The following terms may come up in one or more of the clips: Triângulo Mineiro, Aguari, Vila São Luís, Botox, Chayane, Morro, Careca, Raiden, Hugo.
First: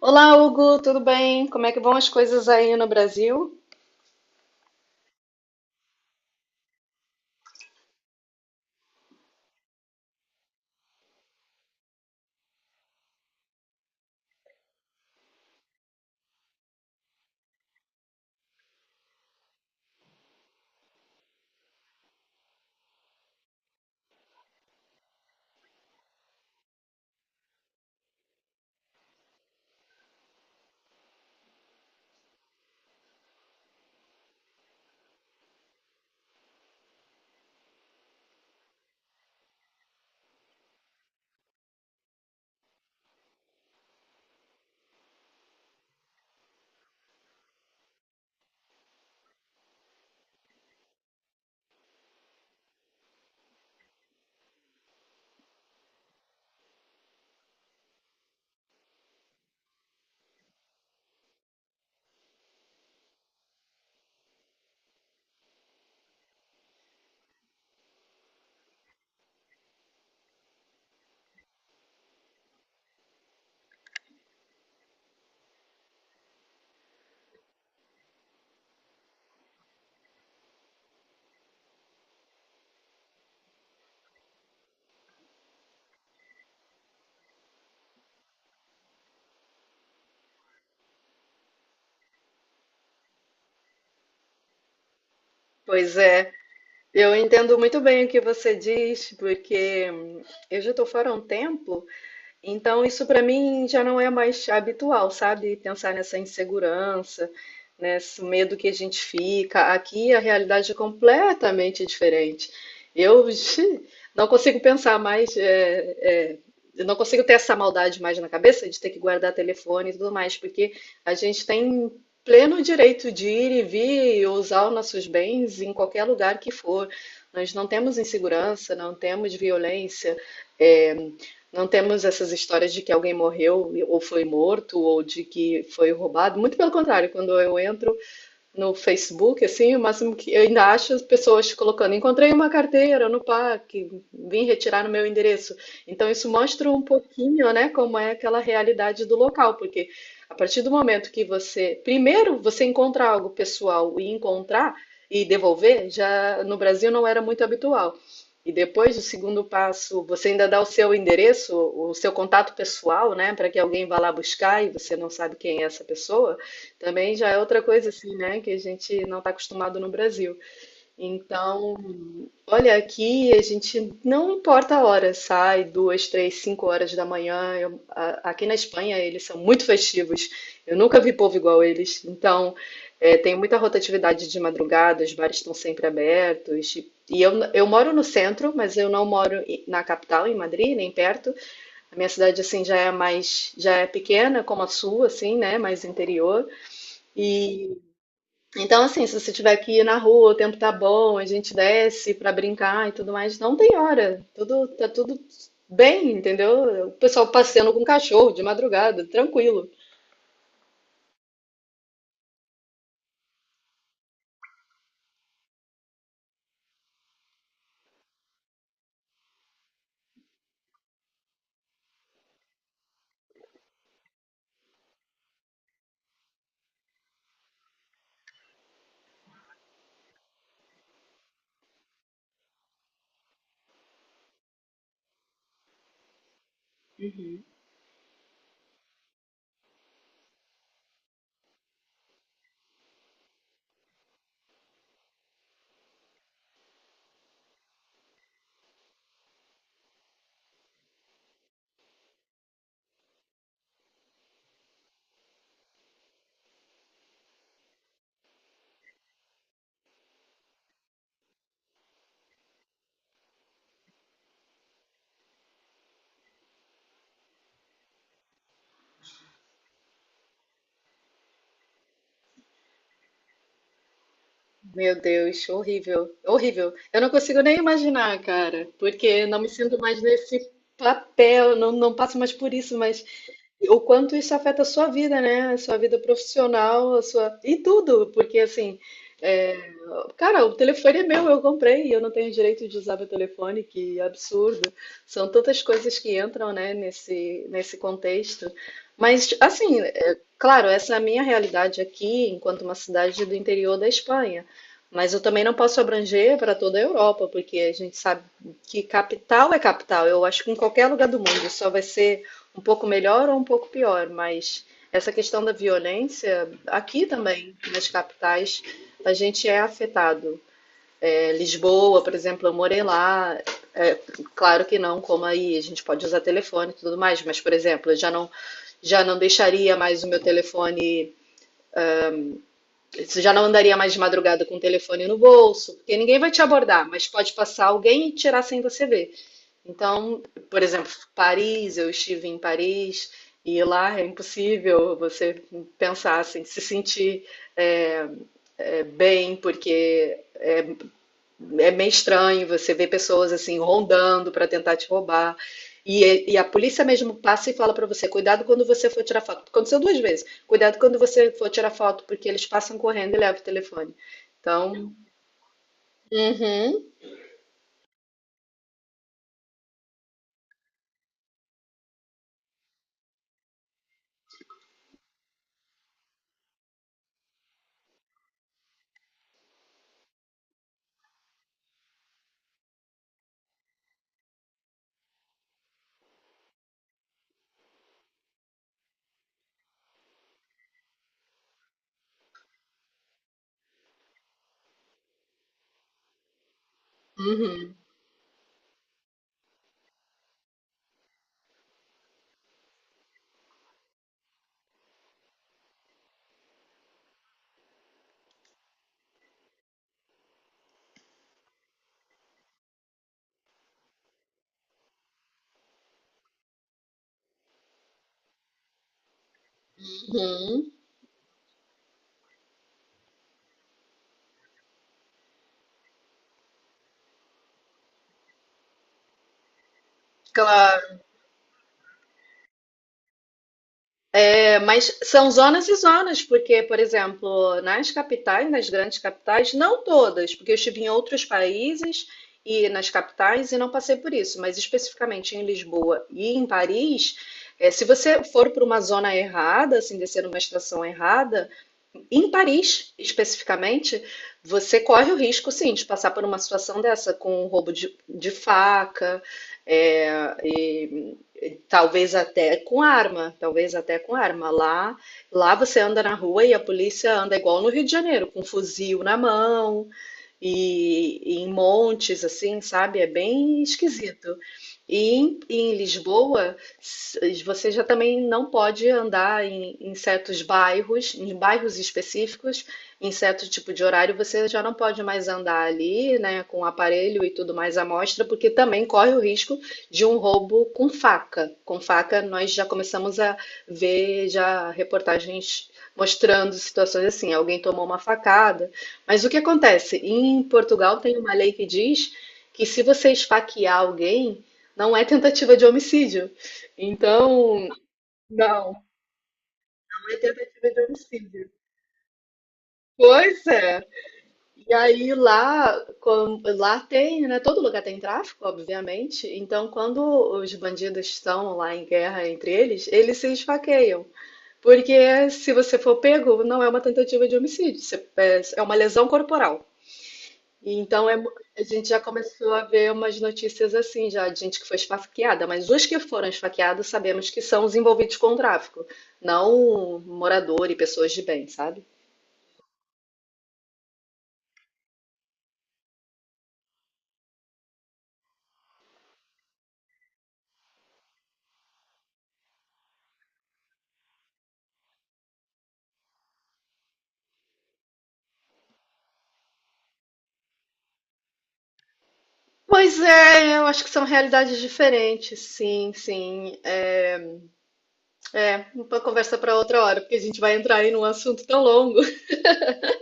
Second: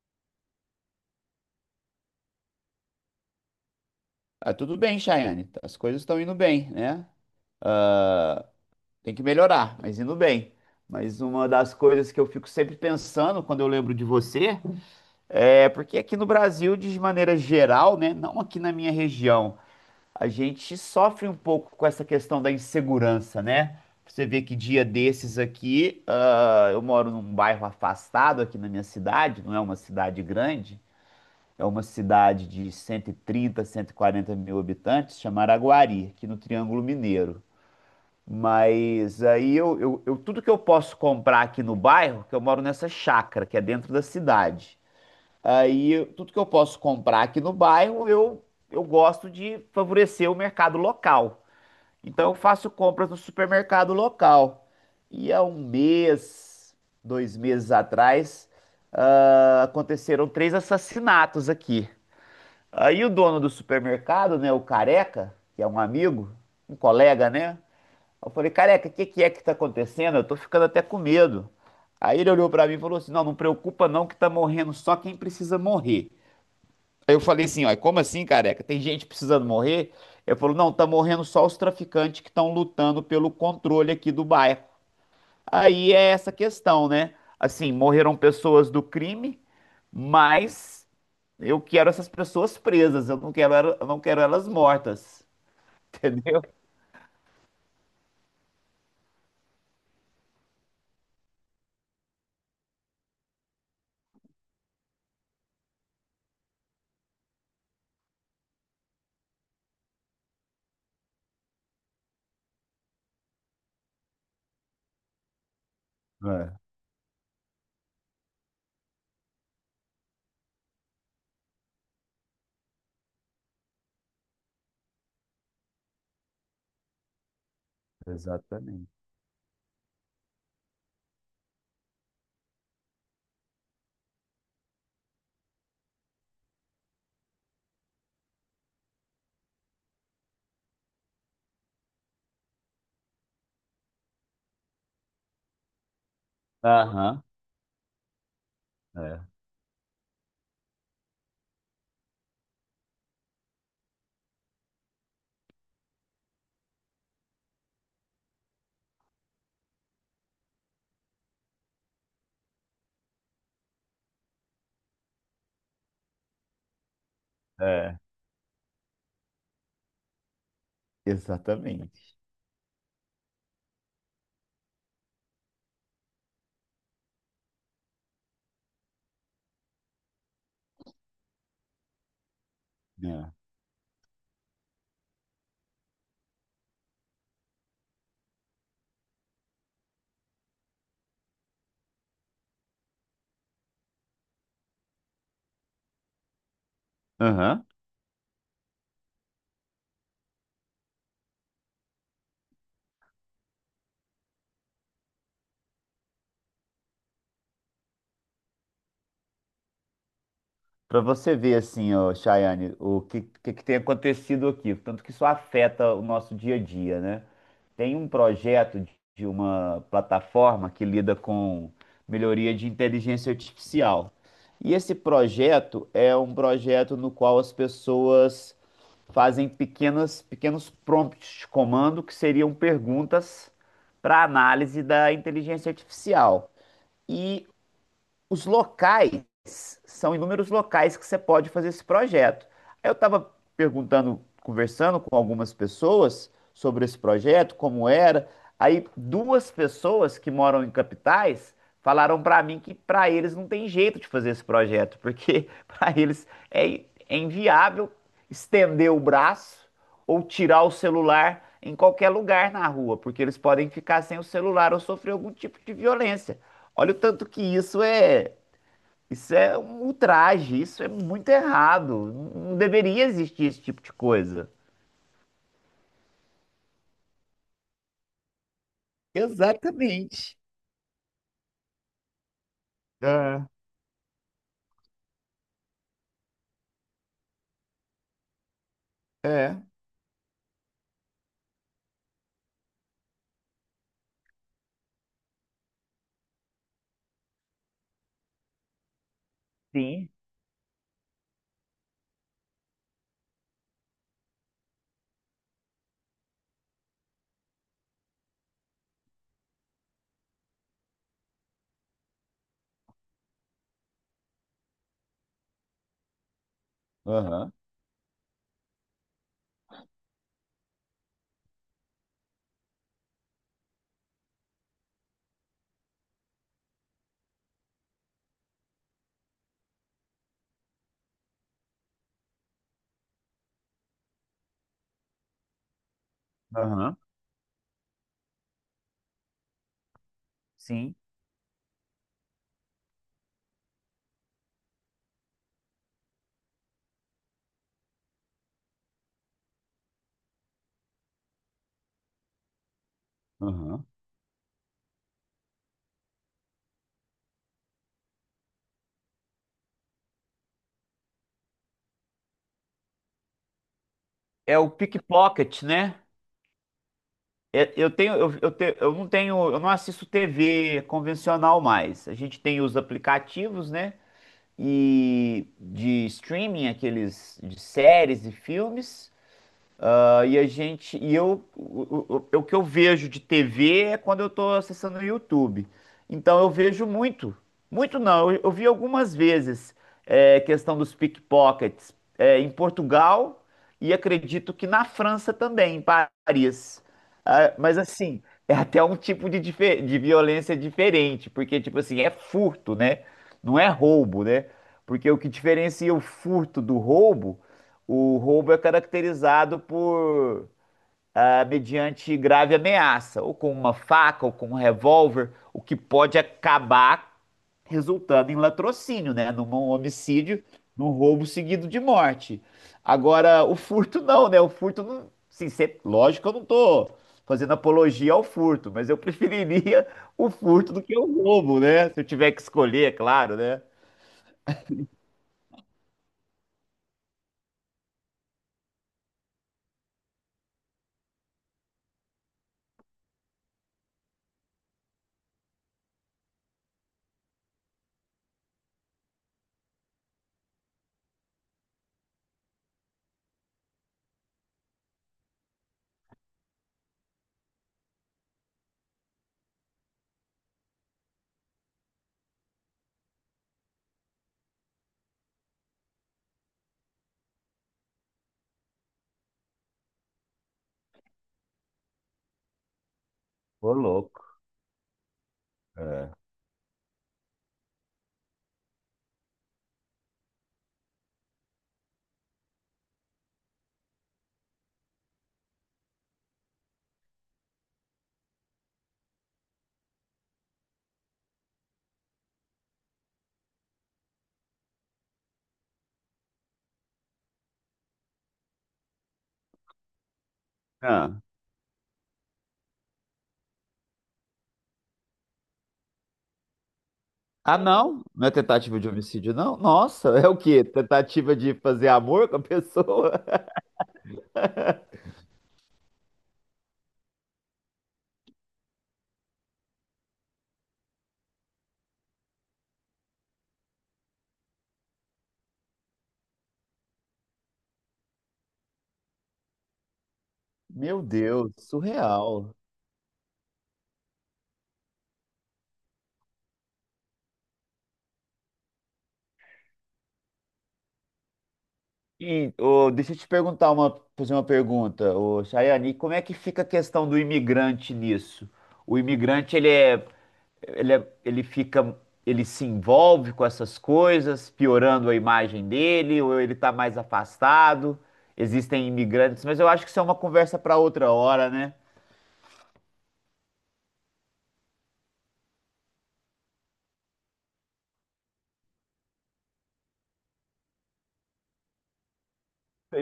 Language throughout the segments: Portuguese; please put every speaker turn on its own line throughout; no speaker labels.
Olá, Hugo, tudo bem? Como é que vão as coisas aí no Brasil?
Tudo bem, Chayane. As coisas estão indo bem, né? Tem que melhorar, mas indo bem. Mas uma das coisas que eu fico sempre pensando quando eu lembro de você é porque aqui no Brasil, de maneira geral, né? Não aqui na minha região, a gente sofre um pouco com essa questão da insegurança, né? Você vê que dia desses aqui, eu moro num bairro afastado aqui na minha cidade, não é uma cidade grande. É uma cidade de 130, 140 mil habitantes, chamada Aguari, aqui no Triângulo Mineiro. Mas aí eu- tudo que eu posso comprar aqui no bairro, que eu moro nessa chácara, que é dentro da cidade. Tudo que eu posso comprar aqui no bairro, eu gosto de favorecer o mercado local. Então eu faço compras no supermercado local. E há um mês, dois meses atrás, aconteceram três assassinatos aqui. Aí o dono do supermercado, né, o Careca, que é um amigo, um colega, né? Eu falei: Careca, o que que é que tá acontecendo? Eu tô ficando até com medo. Aí ele olhou pra mim e falou assim: Não, não preocupa não, que tá morrendo só quem precisa morrer. Aí eu falei assim: Ó, como assim, Careca? Tem gente precisando morrer? Ele falou: Não, tá morrendo só os traficantes que estão lutando pelo controle aqui do bairro. Aí é essa questão, né? Assim, morreram pessoas do crime, mas eu quero essas pessoas presas, eu não quero elas mortas,
Pois é,
entendeu?
eu entendo muito bem o que você diz, porque eu já estou fora há um tempo. Então, isso para mim já não é mais habitual, sabe? Pensar nessa insegurança, nesse medo que a gente fica. Aqui a realidade é completamente diferente. Eu ixi, não consigo pensar mais, é,
É,
eu não consigo ter essa maldade mais na cabeça de ter que guardar telefone e tudo mais, porque a gente tem pleno direito de ir e vir e usar os nossos bens em qualquer lugar que for. Nós não temos insegurança,
exatamente.
não temos violência. é, não temos essas histórias de que alguém morreu ou foi morto ou de que foi roubado. Muito pelo contrário, quando eu entro no Facebook, assim, o máximo que eu ainda acho as pessoas colocando, encontrei uma carteira no parque, vim retirar no meu endereço. Então isso mostra um
Aham,
pouquinho, né, como é aquela realidade do
é,
local, porque a partir do momento que você, primeiro você encontra algo pessoal e encontrar e devolver, já no Brasil não era muito habitual. E depois, o segundo passo, você ainda dá o seu endereço, o seu contato pessoal, né, para que alguém vá lá buscar e você não sabe quem é essa pessoa. Também já é outra coisa
é,
assim, né, que a gente não está acostumado no Brasil. Então,
exatamente.
olha, aqui a gente não importa a hora, sai duas, três, cinco horas da manhã. Aqui na Espanha eles são muito festivos. Eu nunca vi povo igual eles. Então, é,
É.
tem muita rotatividade de madrugada, os bares estão sempre abertos. E eu moro no centro, mas eu não moro na capital, em Madrid, nem perto. A minha cidade assim já é mais, já é pequena como a sua, assim, né, mais interior.
Aham.
E então, assim, se você tiver que ir na rua, o tempo tá bom, a gente desce pra brincar e tudo mais, não tem hora. Tudo, tá tudo bem, entendeu? O pessoal passeando com cachorro de madrugada, tranquilo.
Para você ver assim, ó, Chayane, o que tem acontecido aqui, tanto que isso afeta o nosso dia a dia, né? Tem um projeto de uma plataforma que lida com melhoria de inteligência artificial. E esse projeto é um projeto no qual as pessoas fazem pequenos prompts de comando que seriam perguntas para análise da inteligência artificial. E os locais, são inúmeros locais que você pode fazer esse projeto. Aí eu estava perguntando, conversando com algumas pessoas sobre esse projeto, como era. Aí duas pessoas que moram em capitais falaram para mim que para eles não tem jeito de fazer esse projeto, porque é inviável estender o braço ou tirar o celular em qualquer lugar na rua, porque eles podem ficar sem o celular ou sofrer algum tipo de violência. Olha o tanto que isso é um ultraje, isso é muito errado. Não deveria existir esse tipo de coisa.
Meu Deus, horrível, horrível. Eu não consigo nem imaginar, cara, porque não me sinto mais
Exatamente.
nesse papel, não, não passo mais por isso, mas.
É,
E o quanto isso afeta a sua vida, né? A sua vida profissional, a sua... e tudo, porque assim, é,
é.
cara, o telefone é meu, eu comprei e eu não tenho direito de usar meu telefone, que absurdo. São tantas coisas que entram, né, nesse contexto. Mas, assim,
Sim,
é, claro, essa é a minha realidade aqui, enquanto uma cidade do interior da Espanha. Mas eu também não posso abranger para toda a Europa, porque a gente sabe que capital é capital. Eu acho que em qualquer lugar do mundo só vai ser um pouco melhor ou um pouco pior, mas essa questão da violência, aqui
aham,
também, nas capitais, a gente é afetado. É, Lisboa, por exemplo, eu morei lá, é, claro que não, como aí, a gente pode usar telefone e tudo mais, mas, por exemplo, eu já não deixaria mais o meu telefone. Já não andaria mais de madrugada com o telefone no bolso, porque ninguém vai te abordar,
aham,
mas pode passar alguém e tirar sem você ver. Então, por exemplo,
sim,
Paris, eu estive em Paris e lá é impossível você pensar assim, se sentir é, bem, porque é meio estranho você ver pessoas assim
aham.
rondando para tentar te roubar. E a polícia mesmo passa e fala para você, cuidado quando você for tirar foto. Aconteceu duas vezes. Cuidado quando você for tirar foto, porque eles passam correndo e levam o telefone.
É o
Então,
pickpocket, né?
uhum,
É, eu não tenho, eu não assisto TV convencional mais. A gente tem os aplicativos, né? E de streaming, aqueles de séries e filmes. E a gente, e eu, o que eu vejo de TV é quando eu tô acessando o YouTube. Então eu vejo muito, muito não, eu vi algumas vezes questão dos pickpockets em Portugal e acredito que na França também, em Paris. Ah,
uhum,
mas assim, é até um tipo de, de violência diferente, porque tipo assim, é furto, né? Não é roubo, né? Porque o que diferencia o furto do roubo, o roubo é caracterizado por mediante grave ameaça, ou com uma faca, ou com um revólver, o que pode acabar resultando em latrocínio, né? Num homicídio,
uhum.
num roubo seguido de morte. Agora, o furto não, né? O furto não. Lógico que eu não tô fazendo apologia ao furto, mas eu preferiria o furto do que
Claro.
o roubo, né? Se eu tiver que escolher, é claro, né?
É, mas são zonas e zonas, porque, por exemplo, nas capitais, nas grandes capitais, não todas, porque eu estive em outros países e nas capitais e não passei por isso, mas especificamente em Lisboa e em Paris, é, se você for para uma zona errada, assim, descer numa estação errada, em Paris, especificamente, você corre o risco, sim, de passar por uma situação dessa, com um roubo de faca, é, e talvez até com arma, talvez até com arma. Lá, lá você anda na rua e a polícia anda igual no Rio de Janeiro, com um fuzil na mão, e em montes, assim, sabe? É bem
Ô, louco.
esquisito. E em
É.
Lisboa, você já também não pode andar em certos bairros, em bairros específicos, em certo tipo de horário, você já não pode mais andar ali, né, com aparelho e tudo mais à mostra, porque também corre o risco de um roubo com faca. Com faca, nós já começamos a ver já reportagens mostrando situações assim, alguém tomou uma facada. Mas o que acontece? Em Portugal tem
Ah.
uma lei que diz que se você esfaquear alguém, não é tentativa de homicídio.
Ah,
Então,
não? Não é
não,
tentativa de homicídio, não? Nossa,
não é
é o quê?
tentativa de
Tentativa
homicídio.
de fazer amor com a pessoa?
Pois é. E aí lá, lá tem, né? Todo lugar tem tráfico, obviamente. Então, quando os bandidos estão lá em guerra entre eles, eles se esfaqueiam. Porque se você for pego, não é uma tentativa de homicídio, é uma lesão corporal.
Meu
Então é mu-
Deus,
a gente já começou
surreal.
a ver umas notícias assim já de gente que foi esfaqueada, mas os que foram esfaqueados sabemos que são os envolvidos com o tráfico, não morador e pessoas de bem, sabe?
Ô, deixa eu te perguntar uma, fazer uma pergunta, ô, Chayane, e como é que fica a questão do imigrante nisso? O imigrante, ele é, ele é- ele fica, Ele se envolve com essas coisas, piorando a imagem dele, ou ele está mais afastado? Existem imigrantes, mas eu acho que isso é uma conversa para outra hora, né?
Pois é, eu acho que são realidades diferentes, sim, sim. É, é uma conversa para outra hora, porque a gente vai entrar aí num assunto tão longo.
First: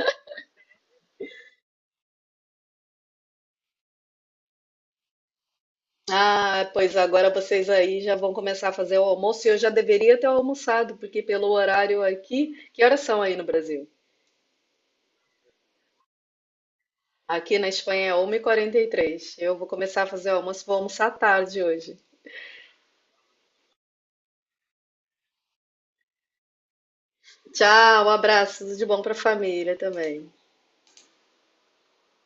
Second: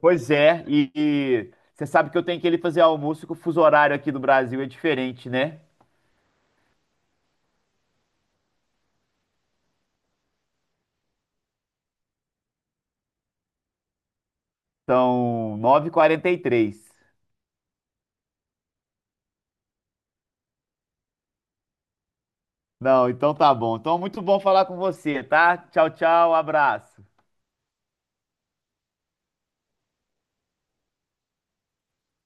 Pois é, e você sabe que eu tenho que ele fazer almoço, que o fuso horário aqui do Brasil é diferente, né?
Ah, pois agora vocês aí já vão começar a fazer o almoço e eu já deveria ter almoçado, porque pelo horário aqui, que horas são aí no Brasil?
São 9:43.
Aqui na Espanha é 1h43. Eu vou começar a fazer o almoço, vou almoçar tarde hoje.
Não, então tá bom. Então, muito bom falar com você, tá? Tchau, tchau, abraço.
Tchau, um abraço, tudo de bom para a família também.